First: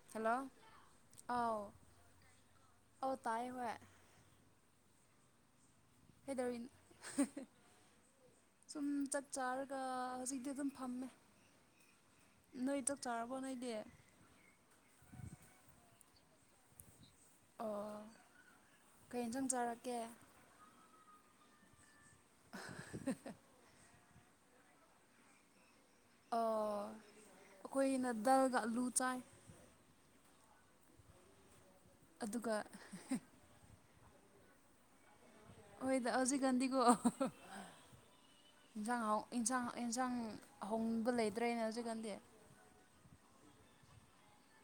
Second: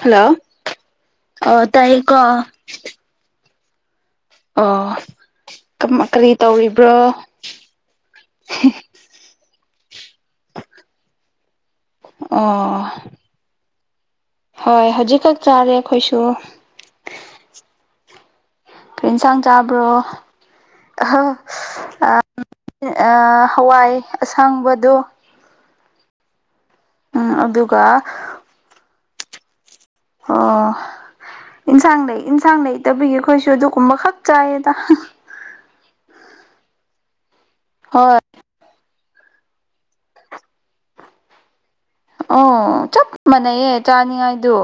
hello ꯑ ꯇꯥꯏ ꯀꯣ ꯑꯣ ꯇꯥꯏ ꯍ ꯑꯣ ꯀꯔꯤ ꯀꯩꯗꯧꯔꯤꯅꯣ ꯇꯧꯔꯤꯕ꯭ꯔꯣ ꯁꯨꯝ ꯆꯥꯛ ꯆꯥꯔꯒ ꯍꯧꯖꯤꯛꯇꯤ ꯑꯗꯨꯝ ꯐꯝꯃꯦ ꯅꯣꯏ ꯑꯣ ꯆꯥꯛ ꯆꯥꯔꯕ ꯍ ꯅꯗ ꯍꯣꯏ ꯍꯧꯖꯤꯛꯀꯛ ꯆꯥꯔꯦ ꯑꯩꯈꯣꯏꯁꯨ ꯑꯣ ꯀꯩ ꯐꯦꯟꯁꯥꯡ ꯌꯦꯟꯁꯥꯡ ꯆꯥꯕ꯭ꯔꯣ ꯆꯥꯔꯛꯀꯦ ꯑꯍ ꯍꯋꯥꯏ ꯑꯁꯥꯡꯕꯗꯣ ꯎꯝ ꯑꯗꯨꯒ ꯑꯩꯈꯣꯏꯅ ꯗꯜꯒ ꯑꯂꯨ ꯆꯥꯏ ꯑꯣ ꯏꯟꯁꯥꯡ ꯂꯩ ꯑꯗꯨꯒ ꯌꯦꯟꯁꯥꯡ ꯂꯩꯇꯕꯤꯒꯤ ꯑꯩꯈꯣꯏꯁꯨ ꯑꯗꯨꯒꯨꯝꯕ ꯈꯛ ꯆꯥꯏꯌꯦꯗ ꯍꯣꯏꯗ ꯍꯧꯖꯤꯛꯀꯥꯟꯗꯤꯀꯣ ꯍꯣꯏ ꯏꯟꯁꯥꯡ ꯏꯟꯁꯥꯡ ꯌꯦꯟꯁꯥꯡ ꯍꯅꯤꯡꯕ ꯂꯩꯇ꯭ꯔꯦꯅ ꯍꯧꯖꯤꯛ ꯈꯥꯟꯗꯤ ꯑꯣ ꯆꯞ ꯃꯥꯟꯅꯩꯌꯦ ꯆꯥꯅꯤꯡꯉꯥꯏꯗꯨ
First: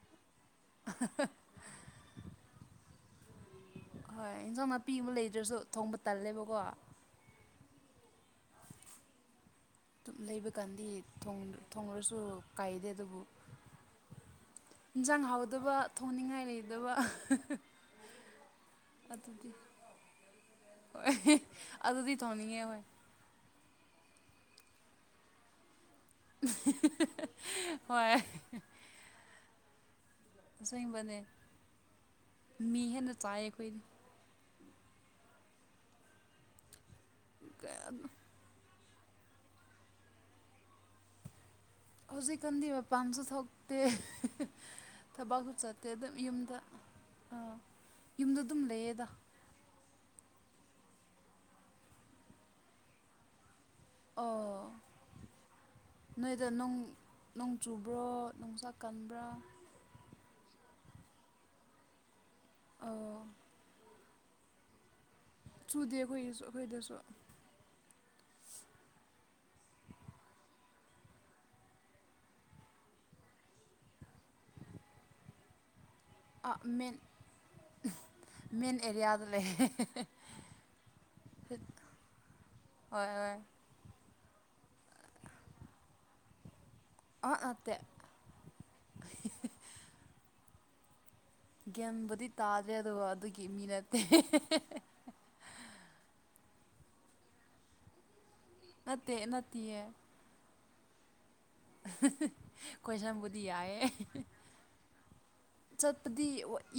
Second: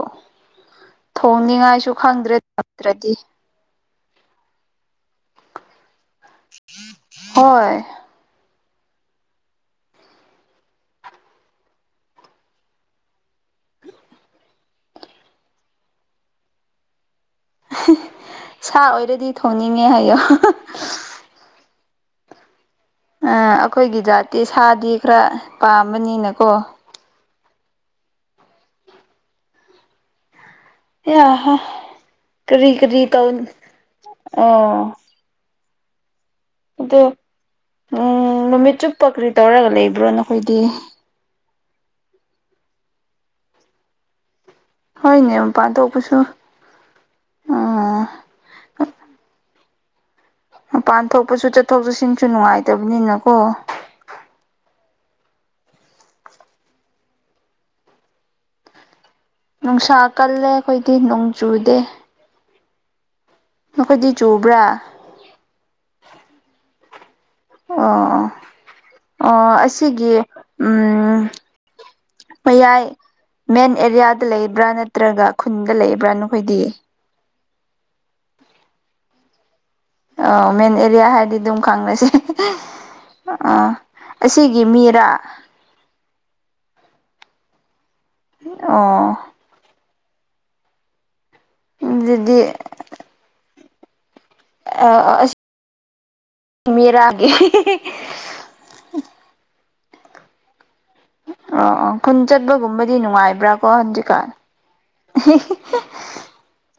ꯊꯣꯡꯅꯤꯡꯉꯥꯏꯁꯨ ꯈꯪꯗ꯭ꯔꯦ ꯇꯗ꯭ꯔꯗꯤ ꯍꯣꯏ ꯌꯦꯟꯖꯣ ꯅꯥꯄꯤ ꯑꯃ ꯂꯩꯗ꯭ꯔꯁꯨ ꯊꯣꯡꯕ ꯇꯜꯂꯦꯕꯀꯣ ꯍꯣꯏ ꯑꯗꯨꯝ ꯂꯩꯕ ꯀꯥꯟꯗꯤ ꯊꯣꯡ ꯊꯣꯡꯔꯁꯨ ꯀꯥꯏꯗꯦ ꯑꯗꯨꯕꯨ [inaudible] ꯏꯟꯖꯥꯡ ꯍꯥꯎꯗꯕ ꯊꯣꯡꯅꯤꯡꯉꯥꯏ ꯂꯩꯇꯕ ꯁꯥ ꯑꯣꯏꯔꯗꯤ ꯊꯣꯡꯅꯤꯡꯉꯦ ꯍꯥꯏꯌꯣ ꯍꯣꯏ ꯑꯗꯨꯗꯤ ꯊꯣꯛꯅꯤꯡꯌꯦ ꯍꯣꯏ ꯑꯥ ꯑꯩꯈꯣꯏꯒꯤ ꯖꯥꯠꯇꯤ ꯁꯥꯗꯤ ꯈꯔ ꯄꯥꯝꯕꯅꯤꯅꯀꯣ ꯍꯣꯏ ꯑꯁꯦꯡꯕꯅꯦ ꯌꯥ ꯍꯥ ꯀꯔꯤ ꯃꯤ ꯀꯔꯤ ꯍꯦꯟꯅ ꯇꯧ ꯆꯥꯏꯌꯦ ꯑꯩꯈꯣꯏꯗꯤ ꯑꯣ ꯑꯗꯨ ꯀꯌꯥꯅꯣ ꯅꯨꯃꯤꯠ ꯆꯨꯞꯄ ꯀꯔꯤ ꯇꯧꯔꯒ ꯂꯩꯕ꯭ꯔꯣ ꯅꯈꯣꯏꯗꯤ ꯍꯧꯖꯤꯛꯀꯥꯟꯗꯤ ꯃꯄꯥꯟꯁꯨ ꯊꯣꯛꯇꯦ ꯍꯣꯏꯅꯦ ꯊꯕꯛꯁꯨ ꯃꯄꯥꯟ ꯆꯠꯇꯦ ꯑꯗꯨꯝ ꯊꯣꯛꯄꯁꯨ ꯌꯨꯝꯗ ꯑ ꯎꯝ ꯌꯨꯝꯗ ꯑꯗꯨꯝ ꯂꯩꯌꯦꯗ ꯃꯄꯥꯟ ꯊꯣꯛꯄꯁꯨ ꯆꯠꯊꯣꯛ ꯆꯠꯁꯤꯟꯁꯨ ꯅꯨꯡꯉꯥꯏꯇꯕꯅꯤꯅꯀꯣ ꯑꯣ ꯅꯣꯏꯗ ꯅꯣꯡ ꯅꯣꯡ ꯆꯨꯕ꯭ꯔꯣ ꯅꯨꯡꯁꯥꯛ ꯀꯟꯕ꯭ꯔꯥ ꯅꯨꯡꯁꯥ ꯀꯜꯂꯦ ꯑꯩꯈꯣꯏꯗꯤ ꯅꯣꯡ ꯆꯨꯗꯦ ꯑꯣ ꯅꯈꯣꯏꯗꯤ ꯆꯨꯕ꯭ꯔꯥ ꯁꯨꯗꯦ ꯑꯩꯈꯣꯏꯒꯤꯁꯨ ꯑꯩꯈꯣꯏꯗꯁꯨ ꯑꯣ ꯑꯣ ꯑꯁꯤꯒꯤ ꯎꯝ ꯃꯌꯥꯏ ꯃꯦꯟ ꯑꯦꯔꯤꯌꯥꯗ ꯂꯩꯕ꯭ꯔꯥ ꯅꯠꯇ꯭ꯔꯒ ꯈꯨꯟꯗ ꯂꯩ ꯑꯥ ꯃꯦꯟ ꯃꯦꯟ ꯑꯦꯔꯤꯌꯥꯗ ꯂꯩ ꯑꯎ ꯃꯦꯟ ꯑꯦꯔꯤꯌꯥ ꯍꯥꯏꯔꯗꯤ ꯑꯗꯨꯝ ꯈꯪꯅꯁꯦ ꯍꯣꯏ ꯍꯣꯏ ꯑꯣ ꯑꯁꯤꯒꯤ ꯃꯤꯔꯥ ꯑ ꯅꯠꯇꯦ ꯑꯣ ꯒꯤꯟꯕꯨꯗꯤ ꯑꯗꯨꯗꯤ ꯇꯥꯗ꯭ꯔꯦ ꯑꯗꯨꯒ ꯑꯗꯨꯒꯤ ꯃꯤ ꯅꯠꯇꯦ ꯑ ꯑꯁꯤꯒꯤ ꯃꯦꯔꯒꯤ ꯅꯠꯇꯦ ꯅꯠꯇꯦꯌꯦ ꯑꯣ ꯑꯣ ꯈꯨꯟ ꯆꯠꯄꯒꯨꯝꯕꯗꯤ ꯀꯣꯏꯁꯟꯕꯨꯗꯤ ꯅꯨꯡꯉꯥꯏꯕ꯭ꯔꯥ ꯀꯣ ꯌꯥꯏꯌꯦ ꯍꯧꯟꯖꯤꯛꯀꯥꯟ ꯆꯠꯄꯗꯤ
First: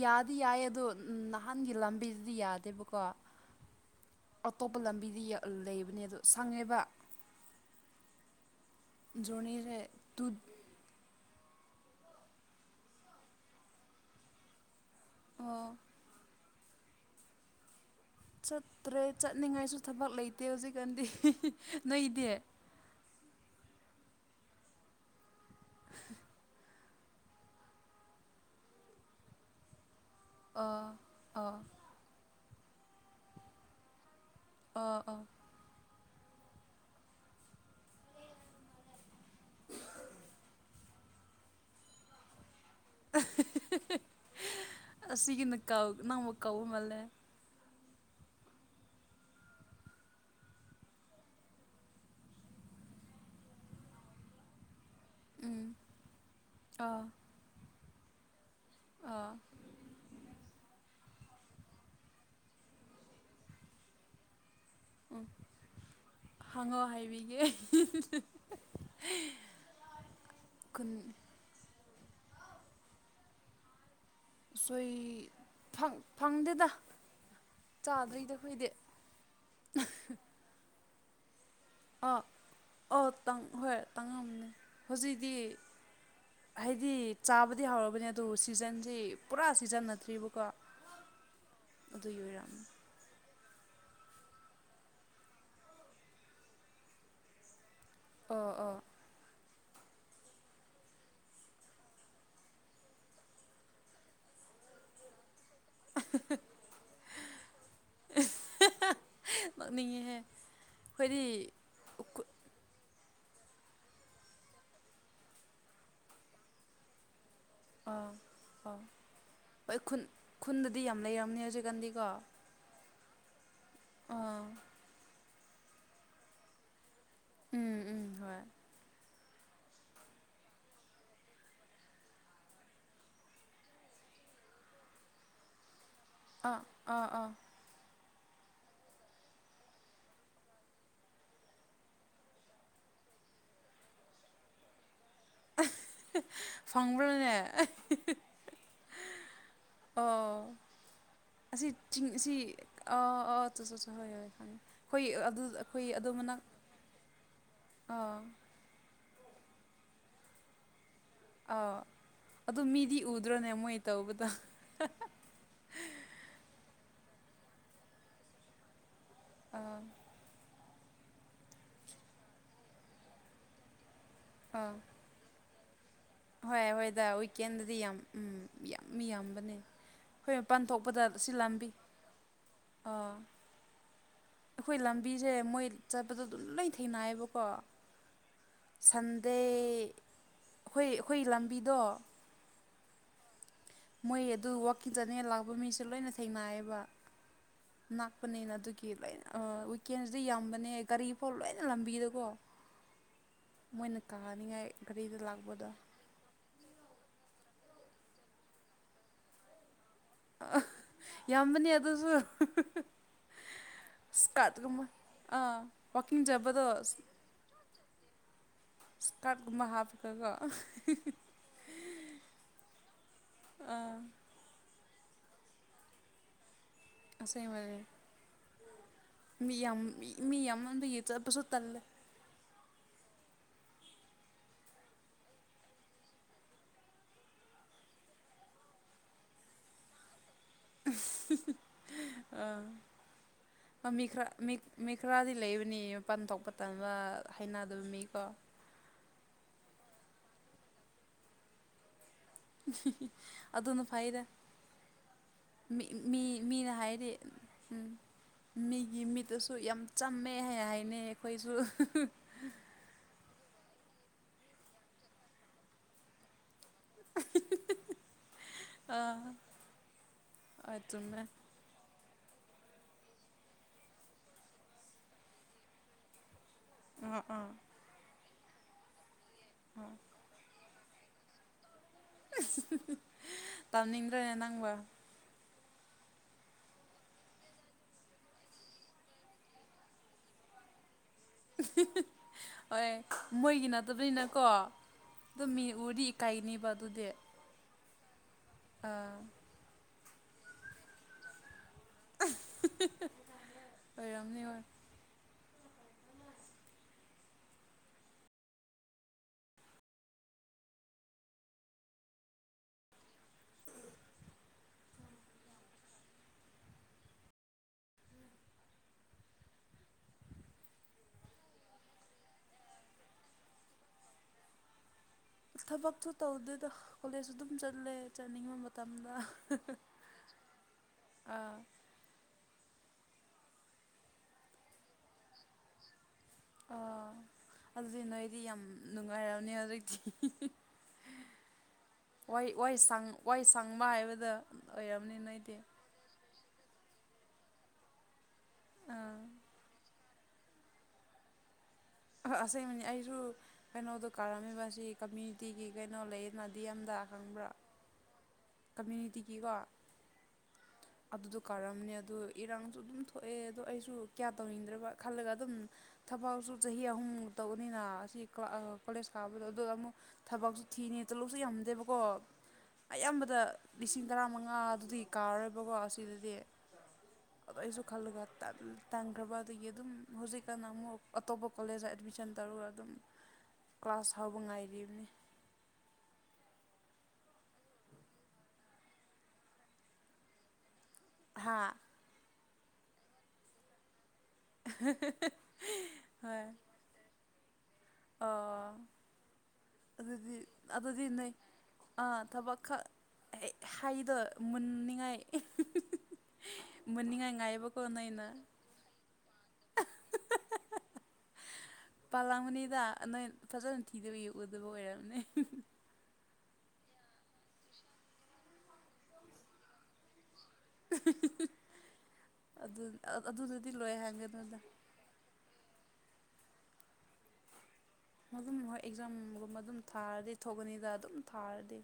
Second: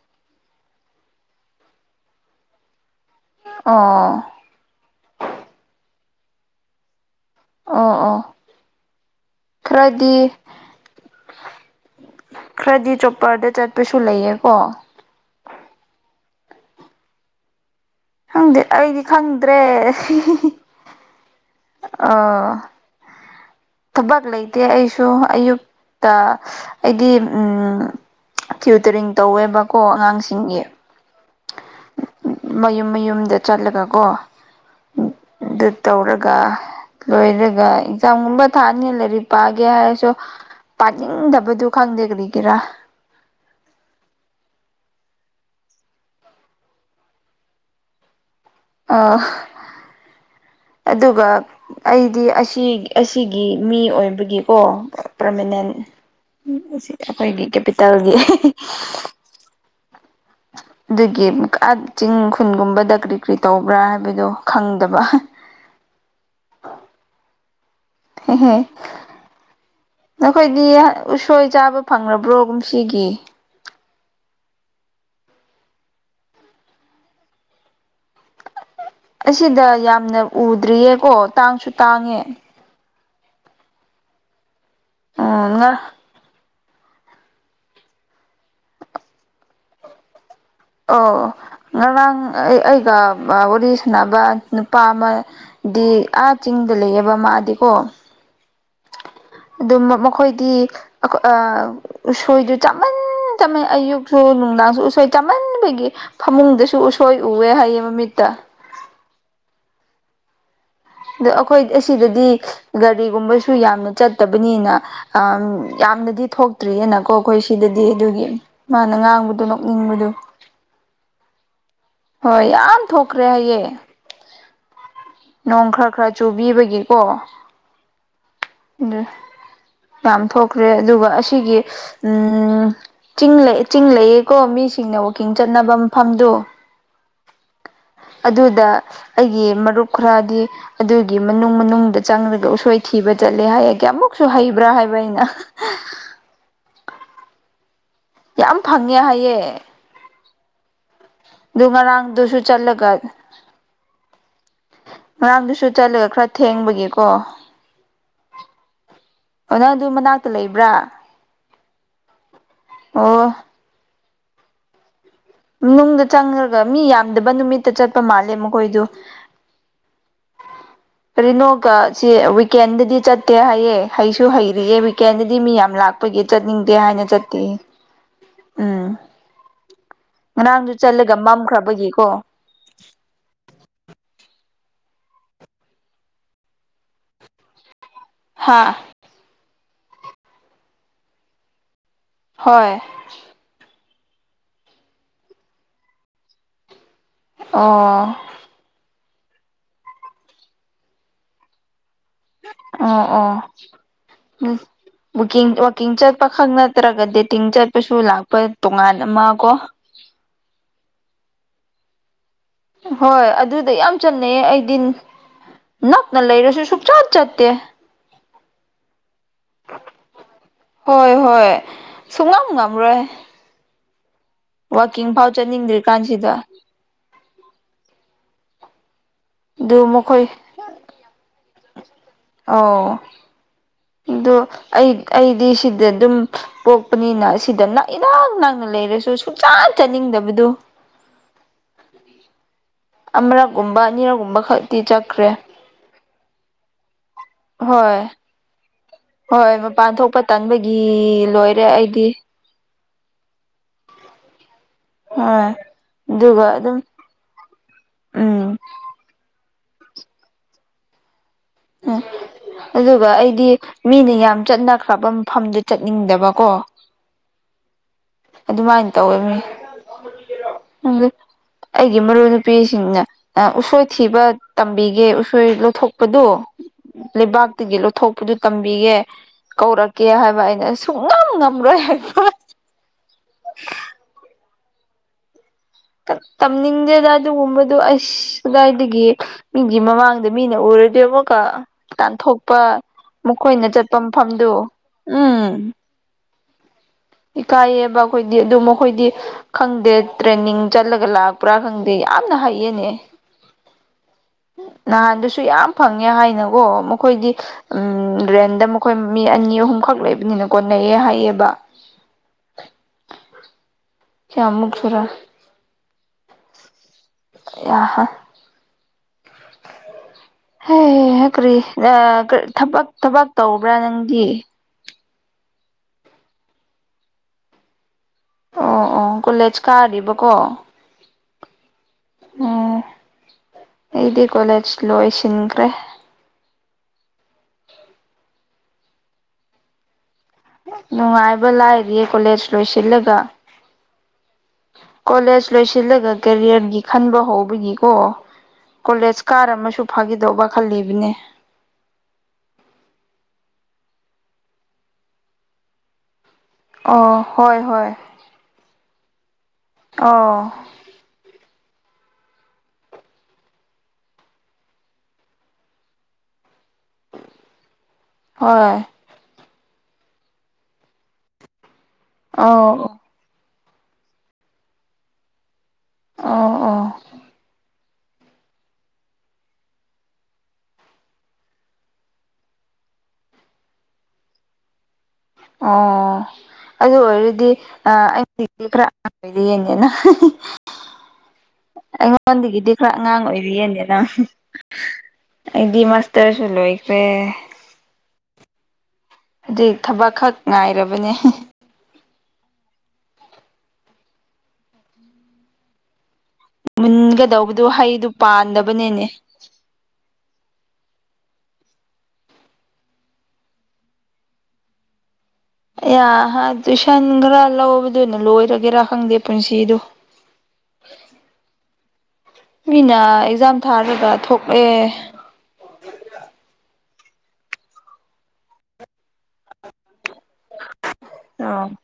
ꯌꯥꯗꯤ ꯌꯥꯏ ꯑꯗꯣ ꯅꯍꯥꯟꯒꯤ ꯂꯝꯕꯤꯗꯗꯤ ꯌꯥꯗꯦꯕꯀꯣ ꯑꯥ ꯑꯇꯣꯞꯄ ꯂꯝꯕꯤꯗꯤ ꯂꯩꯕꯅꯦ ꯑꯗꯣ ꯁꯪꯉꯦꯕ ꯑꯣ ꯑꯣ ꯖꯣꯔꯅꯤꯁꯦ ꯈꯔꯗꯤ ꯇꯨ ꯈꯔꯗꯤ ꯆꯣꯞꯄꯔꯗ ꯆꯠꯄꯁꯨ ꯂꯩꯌꯦ ꯀꯣ ꯑꯣ ꯈꯪꯗꯦ ꯆꯠꯇ꯭ꯔꯦ ꯑꯩꯗꯤ ꯈꯪꯗ꯭ꯔꯦ ꯆꯠꯅꯤꯡꯉꯥꯏꯁꯨ ꯊꯕꯛ ꯂꯩꯇꯦ ꯍꯧꯖꯤꯛꯀꯥꯟꯗꯤ ꯅꯣꯏꯗꯤ ꯑꯣ ꯊꯕꯛ ꯂꯩꯇꯦ ꯑꯩꯁꯨ ꯑꯌꯨꯛ ꯇꯥ ꯑꯩꯗꯤ ꯎꯝ ꯇ꯭ꯌꯨꯇꯔꯤꯡ ꯇꯧꯋꯦꯕꯀꯣ ꯑꯉꯥꯡꯁꯤꯡ ꯑꯣ ꯑꯣꯥ ꯃꯌꯨꯝ ꯃꯌꯨꯝꯗ ꯆꯠꯂꯒꯀꯣ ꯑꯣ ꯑꯣ ꯑꯗꯨ ꯇꯧꯔꯒ ꯂꯣꯏꯔꯒ ꯑꯦꯛꯖꯥꯝꯒꯨꯝꯕ ꯊꯥꯅꯤꯅ ꯂꯥꯏꯔꯤꯛ ꯄꯥꯒꯦ ꯍꯥꯏꯔꯁꯨ ꯄꯥꯅꯤꯡꯗꯕꯗꯨ ꯈꯪꯗꯦ ꯀꯔꯤꯒꯤꯔꯥ ꯑꯁꯤꯒꯤꯅ ꯀ ꯅꯪꯃ ꯀꯥꯎ ꯃꯥꯜꯂꯦ ꯑꯥ ꯑꯗꯨꯒ ꯑꯩꯗꯤ ꯑꯁꯤꯒꯤ ꯃꯤ ꯑꯣꯏꯕꯒꯤꯀꯣ ꯎꯝ ꯄꯔꯃꯅꯦꯟ ꯑꯥ ꯑꯩꯈꯣꯏꯒꯤ ꯀꯦꯄꯤꯇꯦꯜꯒꯤ ꯑ ꯑꯗꯨꯒꯤ ꯆꯤꯡ ꯈꯨꯟꯒꯨꯝꯕꯗ ꯀꯔꯤ ꯀꯔꯤ ꯇꯧꯕ꯭ꯔꯥ ꯍꯥꯏꯕꯗꯣ ꯈꯪꯗꯕ ꯎꯝ ꯍꯪꯉꯣ ꯍꯥꯏꯕꯤꯒꯦ ꯍ ꯅꯈꯣꯏꯒꯤ ꯈꯨꯟ ꯁꯣꯏ ꯆꯥꯕ ꯐꯪꯂꯕ꯭ꯔꯣ ꯀꯨꯝꯁꯤꯒꯤ ꯎꯁꯣꯏ ꯐꯪꯗꯦꯗ ꯆꯥꯗ꯭ꯔꯤꯗꯈꯣꯏꯗꯤ ꯑꯁꯤꯗ ꯌꯥꯝꯅ ꯎꯗ꯭ꯔꯤꯌꯦ ꯀꯣ ꯇꯥꯡ ꯑꯥ ꯑ ꯍꯣꯏ ꯇꯪꯉꯝꯅꯦ ꯍꯧꯖꯤꯛꯤ ꯎꯝ ꯉꯥ ꯍꯥꯏꯗꯤ ꯆꯥꯕꯗꯤ ꯍꯧꯔꯕꯅꯦ ꯑꯗꯨ ꯁꯤꯖꯟꯁꯤ ꯄꯨꯔꯥ ꯁꯤꯖꯟꯅꯠꯇ꯭ꯔꯤꯕꯀꯣ ꯑꯣ ꯉꯔꯥꯡ ꯑꯩ ꯑꯩꯒ ꯋꯥꯔꯤ ꯁꯅꯕ ꯅꯨꯄꯥ ꯑꯃꯗꯤ ꯑꯥ ꯆꯤꯡꯗ ꯂꯩꯑꯕ ꯃꯥꯗꯤꯀꯣ ꯑꯥ ꯑꯥ ꯑꯗꯨꯝ ꯃꯈꯣꯏꯗꯤ ꯎꯁꯣꯏꯗꯨ ꯆꯃꯟ ꯑꯌꯨꯛꯁꯨ ꯅꯨꯡꯗꯥꯡꯁꯨ ꯎꯁꯣꯏ ꯆꯝꯃꯟꯕꯒꯤ ꯐꯃꯨꯡꯗꯁꯨ ꯎꯁꯣꯏ ꯎꯑꯦ ꯍꯥꯏꯌꯦ ꯃꯃꯤꯠꯇ [inaudible] ꯅꯣꯛꯅꯤꯡꯉꯤꯍꯦ ꯑꯩꯈꯣꯏꯗꯤ ꯑꯗ ꯑꯩꯈꯣꯏ ꯑꯁꯤꯗꯗꯤ ꯒꯥꯔꯤꯒꯨꯝꯕꯁꯨ ꯌꯥꯝꯅ ꯆꯠꯇꯕꯅꯤꯅ ꯌꯥꯝꯅꯗꯤ ꯊꯣꯛ ꯇ꯭ꯔꯤꯑꯅꯀꯣ ꯑꯩꯈꯣꯏ ꯁꯤꯗꯗꯤ ꯑꯥ ꯑꯗꯨꯒꯤ ꯑꯥ ꯃꯥꯅ ꯉꯥꯡꯕꯗꯨꯣ ꯍꯣꯏ ꯈꯨꯟ ꯅꯣꯛꯅꯤꯡꯕꯗꯨ ꯈꯨꯟꯗꯗꯤ ꯌꯥꯝ ꯂꯩꯔꯝꯅꯤ ꯍꯧꯖꯤꯛꯀꯥꯟꯗꯤ ꯍꯣꯏ ꯌꯥꯝ ꯊꯣꯛꯈ꯭ꯔꯦ ꯍꯥꯏꯌꯦ ꯑꯥ ꯅꯣꯡ ꯈꯔ ꯈꯔ ꯆꯨꯕꯤꯕꯒꯤꯀꯣ ꯎꯝ ꯎꯝ ꯍꯣꯏ ꯑꯗꯨ ꯃꯌꯥꯝ ꯊꯣꯛꯈ꯭ꯔꯦ ꯑꯗꯨꯒ ꯑꯁꯤꯒꯤ ꯎ ꯆꯤꯡ ꯆꯤꯡ ꯂꯩꯌꯦꯀꯣ ꯃꯤꯁꯤꯡꯅ ꯋꯥꯛꯀꯤꯡ ꯆꯠꯅꯕ ꯃꯐꯝꯗꯣ ꯑꯥ ꯑꯥ ꯑꯥ ꯑꯗꯨꯗ ꯑꯩꯒꯤ ꯃꯔꯨꯞ ꯈꯔꯗꯤ ꯑꯗꯨꯒꯤ ꯃꯅꯨꯡ ꯃꯅꯨꯡꯗ ꯆꯪꯂꯪꯂꯒ ꯎꯁꯣꯏ ꯊꯤꯕ ꯆꯠꯂꯦ ꯍꯥꯏꯔꯒꯦ ꯑꯃꯨꯛꯁꯨ ꯍꯩꯕ꯭ꯔꯥ ꯍꯥꯏꯕ ꯑꯩꯅ ꯐꯪꯕ꯭ꯔꯥꯅꯦ ꯌꯥꯝ ꯐꯪꯉꯦ ꯍꯥꯏꯌꯦ ꯑꯥ ꯑꯗꯨ ꯑꯁꯤ ꯆꯤꯡ ꯑꯁꯤ ꯉꯔꯥꯡꯗꯨꯁꯨ ꯆꯠꯂꯒ ꯑꯥ ꯑꯥ ꯆꯠ ꯆꯠ ꯍꯣꯏ ꯍꯣꯏ ꯍꯣꯏ ꯐꯅꯤ ꯑꯩꯈꯣꯏ ꯑꯗꯨ ꯉꯔꯥꯡꯗꯨꯁꯨ ꯑꯩꯈꯣꯏ ꯆꯠꯂꯒ ꯑꯗꯨ ꯈꯔ ꯃꯅꯥꯛ ꯊꯦꯡꯕꯒꯤꯀꯣ ꯑꯥ ꯑꯣ ꯅꯪ ꯑꯗꯨ ꯃꯅꯥꯛꯇ ꯂꯩꯕ꯭ꯔꯥ ꯑꯥ ꯑꯗꯨꯣ ꯃꯤꯗꯤ ꯑꯣ ꯎꯗ꯭ꯔꯣꯅꯦ ꯃꯣꯏ ꯇꯧꯕꯗ ꯅꯨꯡꯗ ꯆꯪꯈ꯭ꯔꯒ ꯃꯤ ꯌꯥꯝꯗꯕ ꯅꯨꯃꯤꯠꯇ ꯆꯠꯄ ꯃꯥꯜꯂꯦ ꯃꯈꯣꯏꯗꯨ ꯑꯥ ꯀꯔꯤꯅꯣꯀ ꯁꯤ ꯋꯤꯛꯀꯦꯟꯗꯗꯤ ꯆꯠꯇꯦ ꯍꯥꯏꯌꯦ ꯍꯩꯁꯨ ꯑꯥ ꯍꯩꯔꯤꯌꯦ ꯀꯦꯟꯗꯗꯤ ꯃꯤ ꯌꯥꯝ ꯂꯥꯛ ꯍꯣꯏ ꯍꯣꯏꯗ ꯋꯤꯀꯦꯟꯗꯗꯤ ꯌꯥꯝ ꯎꯝ ꯎꯝ ꯌꯥꯝꯃꯤ ꯌꯥꯝꯕꯅꯦ ꯑꯩꯈꯣꯏ ꯃꯄꯥꯟ ꯉꯔꯥꯡꯗꯨ ꯊꯣꯛꯄꯗ ꯆꯠꯂꯒ ꯁꯤ ꯂꯥꯝꯕꯤ ꯃꯝꯈ꯭ꯔꯕꯒꯤꯀꯣ ꯑꯥ ꯑꯩꯈꯣꯏ ꯂꯝꯕꯤꯖꯦ ꯃꯣꯏ ꯆꯠꯄꯗꯦ ꯑꯗꯨꯝ ꯂꯣꯏ ꯊꯦꯡꯅꯌꯦꯕꯀꯣ ꯍꯥꯥ ꯁꯟꯗꯦ ꯑꯩꯈꯣꯏ ꯑꯩꯈꯣꯏꯒꯤ ꯂꯝꯕꯤꯗꯣ ꯍꯣꯏ ꯃꯣꯏ ꯑꯗꯨ ꯋꯥꯛꯀꯤꯡ ꯆꯠꯅꯉꯐ ꯂꯥꯛꯄ ꯃꯤꯁꯨ ꯂꯣꯏꯅ ꯊꯦꯡꯅꯥꯥꯏꯌꯦꯕ ꯑꯣ ꯉꯥꯛꯄꯅꯤꯅ ꯑꯗꯨꯒꯤ ꯂꯣꯏꯅ ꯋꯤꯀꯦꯟꯗꯤ ꯌꯥꯝꯕꯅꯦ ꯒꯥꯔꯤ ꯐꯥꯎ ꯂꯣꯏꯅ ꯂꯝꯕꯤꯗ ꯑꯣ ꯑꯣ ꯀꯥꯅꯤꯡꯉꯥꯏ ꯒꯥꯔꯤꯗ ꯋꯀꯤꯡ ꯂꯥꯛꯄꯗꯣ ꯋꯀꯤꯡ ꯆꯠꯄ ꯈꯛ ꯅꯠ ꯅꯠꯇ꯭ꯔꯒ ꯗꯦ ꯇꯤꯡ ꯆꯠꯄꯁꯨ ꯂꯥꯛꯄ ꯇꯣꯉꯥꯟ ꯑꯃ ꯀꯣ ꯑꯥ ꯌꯥꯝꯕꯅꯦ ꯑꯗꯨꯁꯨ ꯍꯣꯏ ꯑꯗꯨꯗꯣ ꯌꯥꯝ ꯆꯠꯅꯩꯌꯦ ꯑꯩꯗꯤ ꯏꯁꯀꯥꯔꯠꯀꯨꯝꯕ ꯑꯥ ꯅꯛꯅ ꯋꯥꯛꯀꯤꯡ ꯂꯩꯔꯁꯨ ꯆꯠꯄꯗꯣ ꯁꯨꯡꯆꯠ ꯆꯠꯇꯦ ꯏꯁꯀꯥꯔꯠꯀꯨꯝꯕ ꯍꯥꯞꯄꯒꯀꯣ [unintelligible] ꯍꯣꯏ ꯍꯣꯏ ꯁꯨꯉꯝ ꯉꯝꯃꯔꫭꯏ ꯑꯥ ꯋꯥꯛꯀꯤꯡ ꯐꯥꯎ ꯆꯠꯅꯤꯡꯗ꯭ꯔꯤ ꯀꯥꯟꯁꯤꯗ ꯑꯁꯦꯡꯕꯩꯅꯦ ꯃꯤ ꯌꯥꯝ ꯑꯗꯨ ꯃꯈꯣꯏ ꯃꯤ ꯌꯥꯃꯟꯕꯒꯤ ꯆꯠꯄꯁꯨ ꯇꯜꯂꯦ ꯑꯣ ꯑꯗꯣ ꯑꯩ ꯑꯩꯗꯤ ꯁꯤꯗ ꯑꯗꯨꯝ ꯄꯣꯛꯄꯅꯤꯅ ꯑꯁꯤꯗ ꯅꯏꯅꯛ ꯅꯪꯅ ꯂꯩꯔꯁꯨ ꯁꯨꯡꯆꯥꯟ ꯆꯥꯅꯤꯡꯗꯕꯗꯨ ꯑꯥ ꯑꯃꯔꯛꯀꯨꯝ ꯃꯤ ꯈꯔ ꯃꯤ ꯃꯤ ꯈꯔꯗꯤ ꯂꯩꯕꯅꯤ ꯃꯄꯥꯟ ꯊꯣꯛꯄꯇꯅ ꯍꯥꯏꯅꯗꯕ ꯍꯣꯏ ꯃꯤꯀꯣ ꯍꯣꯏ ꯃꯄꯥꯟ ꯊꯣꯛꯄ ꯇꯟꯕꯒꯤ ꯂꯣꯏꯔꯦ ꯑꯩꯗꯤ ꯑꯗꯨꯅ ꯐꯩꯗ ꯍꯣꯏ ꯃꯤ ꯑꯗꯨꯒ ꯃꯤꯅ ꯑꯗꯨꯝ ꯍꯥꯏꯔꯤ ꯎꯝ ꯃꯤꯒꯤ ꯃꯤꯠꯇꯁꯨ ꯌꯥꯝ ꯆꯝꯃꯦ ꯍꯥꯏ ꯍꯥꯏꯅꯦ ꯑꯩꯈꯣꯏꯁꯨ ꯑꯗꯨꯒ ꯑꯩꯗꯤ ꯃꯤꯅ ꯌꯥꯝ ꯆꯠꯅꯈ꯭ꯔꯕ ꯃꯐꯝꯗꯨ ꯆꯠꯅꯤꯡꯗꯕꯀꯣ [unintelligible] ꯑꯗꯨꯃꯥꯏꯅ ꯑꯥ ꯇꯧꯔꯅꯤ ꯍꯣꯏ ꯆꯨꯝꯃꯦ ꯑꯩꯒꯤ ꯃꯔꯨꯞ ꯅꯨꯄꯤꯁꯤꯡꯅ ꯎꯁꯣꯏ ꯊꯤꯕ ꯇꯝꯕꯤꯒꯦ ꯎꯁꯣꯏ ꯂꯣꯊꯣꯛꯄꯗꯣ ꯑꯥ ꯑꯥ ꯂꯩꯕꯥꯛꯇꯨꯒꯤ ꯂꯧꯊꯣꯛꯄꯗꯨ ꯇꯝꯕꯤꯒꯦ ꯑꯥ ꯀꯧꯔꯛꯀꯦ ꯍꯥꯏꯕ ꯑꯩꯅ ꯁꯨꯡꯉꯝ ꯉꯝꯔꯣꯏ ꯍꯥꯏꯕ ꯇꯥꯅꯤꯡꯗ꯭ꯔꯅꯦ ꯅꯪꯕꯨ ꯇꯝꯅꯤꯡꯗꯦꯗ ꯑꯗꯨꯒꯨꯝꯕꯗꯨ ꯑꯁ ꯑꯗꯨꯗꯥꯏꯗꯒꯤ ꯃꯤꯒꯤ ꯃꯃꯥꯡꯗ ꯃꯤꯅ ꯎꯔꯗꯤ ꯑꯃꯨꯛ ꯇꯥꯟꯊꯣꯛꯄ ꯍꯣꯏ ꯃꯈꯣꯏꯅ ꯃꯣꯏꯒꯤ ꯆꯠꯄ ꯅꯠꯇꯕꯅꯤꯅꯀꯣ ꯃꯐꯝꯗꯨ ꯎꯝ ꯀꯥꯏꯅꯤꯕꯗꯨꯗꯤ ꯏꯀꯥꯏꯌꯦꯕ ꯑꯩꯈꯣꯏꯗꯤ ꯑꯗꯨ ꯃꯈꯈꯣꯏꯗꯤ ꯈꯪꯗꯦ ꯇ꯭ꯔꯦꯟꯅꯤꯡ ꯆꯠꯂꯒ ꯂꯥꯛ ꯄꯨꯔꯥ ꯈꯪꯗꯦ ꯌꯥꯝꯅ ꯍꯩꯌꯦꯅꯦ ꯑꯣꯏꯔꯝꯅꯤ ꯅꯍꯥꯟꯗꯨꯁꯨ ꯌꯥꯝ ꯐꯪꯉꯦ ꯍꯥꯏꯅꯀꯣ ꯃꯈꯣꯏꯗꯤ ꯎꯝ ꯔꯦꯟꯗ ꯃꯈꯣꯏ ꯃꯤ ꯑꯅꯤ ꯑꯍꯨꯝꯈꯛ ꯂꯩꯕꯅꯤꯅ ꯀꯣꯟꯅꯩꯌꯦ ꯍꯥꯏꯌꯦꯕ ꯆꯃꯨꯛ ꯁꯨꯔ ꯀꯔꯤ ꯊꯕꯛ ꯊꯕꯛ ꯇꯧꯕ꯭ꯔꯥ ꯅꯪꯗꯤ ꯊꯕꯛꯁꯨꯨ ꯇꯧꯗꯦꯗ ꯀꯣꯂꯦꯖꯁꯨ ꯑꯗꯨꯝ ꯆꯠꯂꯦ ꯆꯠꯅꯤꯡꯕ ꯑꯣ ꯃꯇꯝꯗ ꯑꯣ ꯀꯣꯂꯦꯖ ꯀꯥꯔꯤꯕꯀꯣ ꯑꯣ ꯑꯩꯗꯤ ꯀꯣꯂꯦꯖ ꯂꯣꯏꯁꯤꯟꯈ꯭ꯔꯦ ꯑꯣ ꯑꯗꯨꯗꯤ ꯅꯣꯏꯗꯤ ꯌꯥꯝ ꯅꯨꯡꯉꯥꯏꯔꯝꯅꯤ ꯍꯧꯖꯤꯛꯇꯤ ꯅꯨꯡꯉꯥꯏꯕ ꯂꯥꯛꯔꯤꯌꯦ ꯀꯣꯂꯦꯖ ꯋꯥꯏ ꯋꯥꯏ ꯁꯪ ꯂꯣꯏꯁꯤꯜꯂꯒ ꯋꯥꯏ ꯁꯪꯕ ꯍꯥꯏꯕꯗ ꯑꯣꯏꯔꯝꯅꯤ ꯀꯣꯂꯦꯖ ꯅꯣꯏꯗꯤ ꯂꯣꯏꯁꯤꯜ ꯂꯩꯒꯠ ꯀꯦꯔꯤꯌꯔꯒꯤ ꯈꯟꯕ ꯍꯧꯕꯒꯤꯀꯣ ꯑꯥ ꯀꯣꯂꯦꯖ ꯀꯥꯔ ꯑꯃꯁꯨ ꯐꯥꯈꯤꯗꯧꯕ ꯈꯜꯂꯤꯕꯅꯦ ꯑꯁꯦꯡꯕꯅꯤ ꯑꯩꯁꯨ ꯀꯩꯅꯣꯗꯣ ꯀꯥꯔꯝꯃꯤꯕ ꯑꯁꯤ ꯀꯝꯃ꯭ꯌꯨꯅꯤꯇꯤꯒꯤ ꯀꯩꯅꯣ ꯂꯩ ꯃꯥꯗꯤ ꯌꯥꯝꯝꯗꯥ ꯑꯣ ꯈꯪꯕ꯭ꯔꯥ ꯍꯣꯏ ꯍꯣꯏ ꯀꯝꯃ꯭ꯌꯨꯅꯤꯇꯤꯒꯤꯀꯣ ꯑꯣ ꯑꯗꯨꯗꯣ ꯀꯥꯔꯝꯅꯦ ꯑꯗꯨ ꯏꯔꯥꯡꯁꯨ ꯑꯗꯨꯝ ꯊꯣꯛꯑꯦ ꯑꯗꯣ ꯑꯩꯁꯨ ꯀꯌꯥ ꯇꯧꯅꯤꯡꯗ꯭ꯔꯕ ꯈꯜꯂꯒ ꯑꯗꯨꯝ ꯊꯕꯛꯁꯨ ꯆꯍꯤ ꯑꯍꯨꯝ ꯇꯧꯕꯅꯤꯅ ꯑꯁꯤ ꯀ ꯍꯣꯏ ꯊꯥꯕꯗꯣ ꯑꯗꯨꯗ ꯑꯃꯨꯛ ꯊꯕꯛꯁꯨ ꯊꯤꯅꯦ ꯇꯂꯨꯁꯨ ꯌꯥꯝꯗꯦꯕꯀꯣ ꯑꯥꯎ ꯑꯌꯥꯝꯕꯗ ꯂꯤꯁꯤꯡ ꯇꯔꯥꯃꯉꯥ ꯑꯗꯨꯗꯤ ꯀꯥꯔꯣꯏꯕꯀꯣ ꯑꯁꯤꯗꯗꯤ ꯑꯣ ꯑꯣ ꯑꯗꯨꯏꯁꯨ ꯈꯜꯂꯒ ꯇꯟ ꯇꯥꯡꯈ꯭ꯔꯕ ꯑꯗꯒꯤ ꯑꯗꯨꯝ ꯍꯧꯖꯤꯛꯀꯥꯟꯅ ꯑꯃꯨꯛ ꯑꯇꯣꯞꯄ ꯀꯣꯂꯦꯖꯇ ꯑꯦꯠꯃꯤꯁꯟ ꯇꯧꯔꯒ ꯑꯗꯨꯝ ꯀ꯭ꯂꯥꯁ ꯍꯥꯎꯕ ꯉꯥꯏꯔꯤꯕꯅꯤ ꯑꯥ ꯑꯗꯨ ꯑꯣꯏꯔꯗꯤ ꯑ ꯑꯩ ꯈꯔ ꯑꯗ ꯌꯦꯡꯅꯦꯦꯅ ꯍꯥꯥ ꯑꯩꯉꯣꯟꯗꯒꯤꯗꯤ ꯈꯔ ꯑꯉꯥꯡ ꯑꯣꯏꯕ ꯌꯦꯗꯦꯅ ꯑꯩꯗꯤ ꯃꯥꯁꯇꯔꯁꯨ ꯂꯣꯏ ꯄꯔꯦ ꯑ ꯍꯧꯖꯤꯛ ꯊꯕꯛ ꯈꯛ ꯑꯗꯨꯗꯤ ꯉꯥꯏꯔꯕꯅꯦ ꯑꯗꯨꯗꯤꯟꯅ ꯑꯥ ꯊꯕꯛꯛ ꯍꯥꯏꯗꯣ ꯃꯨꯅꯤꯡꯉꯥꯏ ꯃꯨꯟꯒꯗꯧꯕꯗꯨ ꯍꯩꯗꯨ ꯄꯥꯟꯗꯕꯅꯤꯅꯦ ꯄꯥꯜꯂꯥꯡꯕꯅꯤꯗ ꯅꯣꯏ ꯐꯖꯅ ꯊꯤꯗꯕꯎꯗꯕ ꯑꯣꯏꯔꯝꯅꯤ ꯑꯌꯥ ꯇꯨꯏ ꯁꯟ ꯈꯔ ꯂꯧꯕꯗꯨꯅ ꯂꯣꯏꯔꯒꯦꯔꯥ ꯈꯪꯗꯦ ꯄꯨꯟꯁꯤꯗꯣ [inaudible] ꯑꯗꯨ ꯃꯤꯅ ꯑꯦꯛꯖꯥꯝ ꯑꯗꯨꯗꯗꯤ ꯂꯣꯏ ꯊꯥꯔꯒ ꯍꯥꯏꯒꯅꯨꯗ ꯊꯣꯛꯂꯑꯦ ꯃꯒꯨꯝ ꯍꯣꯏ ꯑꯦꯛꯖꯥꯝꯒꯨꯝꯕ ꯑꯗꯨꯝ ꯊꯥꯔꯗꯤ ꯊꯣꯛꯀꯅꯤꯗ ꯑꯗꯨꯝ ꯑ ꯊꯥꯔꯗꯤ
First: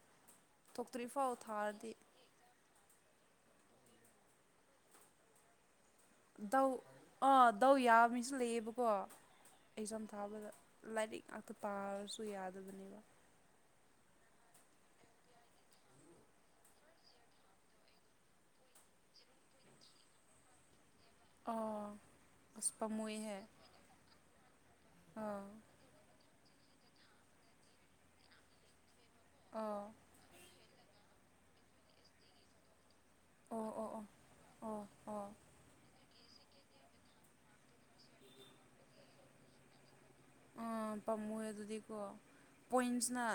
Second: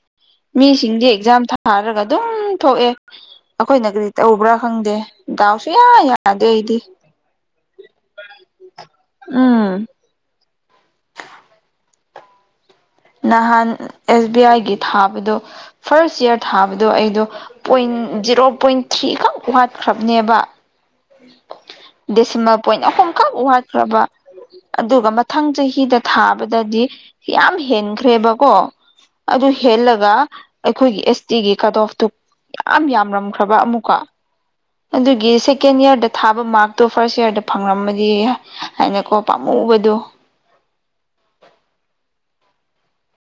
ꯃꯤꯁꯤꯡꯗꯤ ꯊꯣꯛꯇ꯭ꯔꯤꯐꯥꯎ ꯑꯦꯛꯖꯥꯝ ꯊꯥꯔꯗꯤ ꯊꯥꯔꯒ ꯑꯗꯨꯝ ꯊꯣꯛꯑꯦ ꯑꯩꯈꯣꯏꯅ ꯒꯔꯤ ꯇꯧꯕ꯭ꯔꯥ ꯈꯪꯗꯦ ꯗꯥꯎꯁꯨ ꯌꯥ ꯊꯧ ꯑꯥ ꯊꯧ ꯌꯥꯕ ꯃꯤꯁꯨ ꯂꯩꯌꯦꯕꯀꯣ ꯎꯝ ꯑꯩꯖꯝ ꯊꯥꯕꯗ ꯂꯥꯏꯔꯤꯛ ꯉꯥꯛꯇ ꯄꯥꯔꯁꯨ ꯌꯥꯗꯕꯅꯦꯕ ꯅꯍꯥꯟ ꯑꯦꯁ ꯕꯤ ꯑꯥꯏꯒꯤ ꯊꯥꯕꯗꯣ ꯐꯥꯔꯁ ꯏꯌꯥꯔ ꯊꯥꯕꯗꯣ ꯑꯩꯗꯣ ꯄꯣꯏꯟ ꯖꯦꯔꯣ ꯄꯣꯏꯟ ꯊ꯭ꯔꯤꯈꯛ ꯋꯥꯠꯈ꯭ꯔꯕꯅꯦꯕ ꯑꯥ ꯗꯤꯁꯤꯡꯅ ꯑꯁ ꯄꯣꯏꯟꯅ ꯑꯍꯨꯝ ꯈꯛ ꯄꯥꯝꯃꯨꯏꯍꯦ ꯋꯥꯠꯈ꯭ꯔꯕ ꯑꯗꯨꯒ ꯑꯥ ꯃꯊꯪ ꯆꯍꯤꯗ ꯊꯥꯕꯗꯗꯤ ꯌꯥꯝ ꯍꯦꯟꯈ꯭ꯔꯦꯕꯀꯣ ꯑꯗꯨ ꯑꯥ ꯍꯦꯜꯂꯒ ꯑꯩꯈꯣꯏꯒꯤ ꯑꯦꯁ ꯇꯤꯒꯤ ꯀꯠꯑꯣꯐꯇꯨ ꯌꯥꯝ ꯌꯥꯝꯔꯝꯈ꯭ꯔꯕ ꯑꯣ ꯑꯣ ꯑꯃꯨꯛꯀ ꯑꯣ ꯑꯣ ꯑꯣ ꯑꯗꯨꯒꯤ ꯁ‌ꯦꯛ ꯁꯦꯀꯦꯟ ꯏꯌꯥꯔꯗ ꯊꯥꯕ ꯃꯥꯔꯛꯇꯣ ꯐꯥꯔꯁ ꯏꯔꯗ ꯐꯪꯉꯝꯃꯗꯤ ꯍꯥꯏꯅꯀꯣ ꯄꯥꯝꯃꯨꯕꯗꯣ ꯑꯥ ꯄꯥꯝꯃꯨꯏ ꯑꯗꯨꯗꯤꯀꯣ ꯄꯣꯏꯟꯁꯅ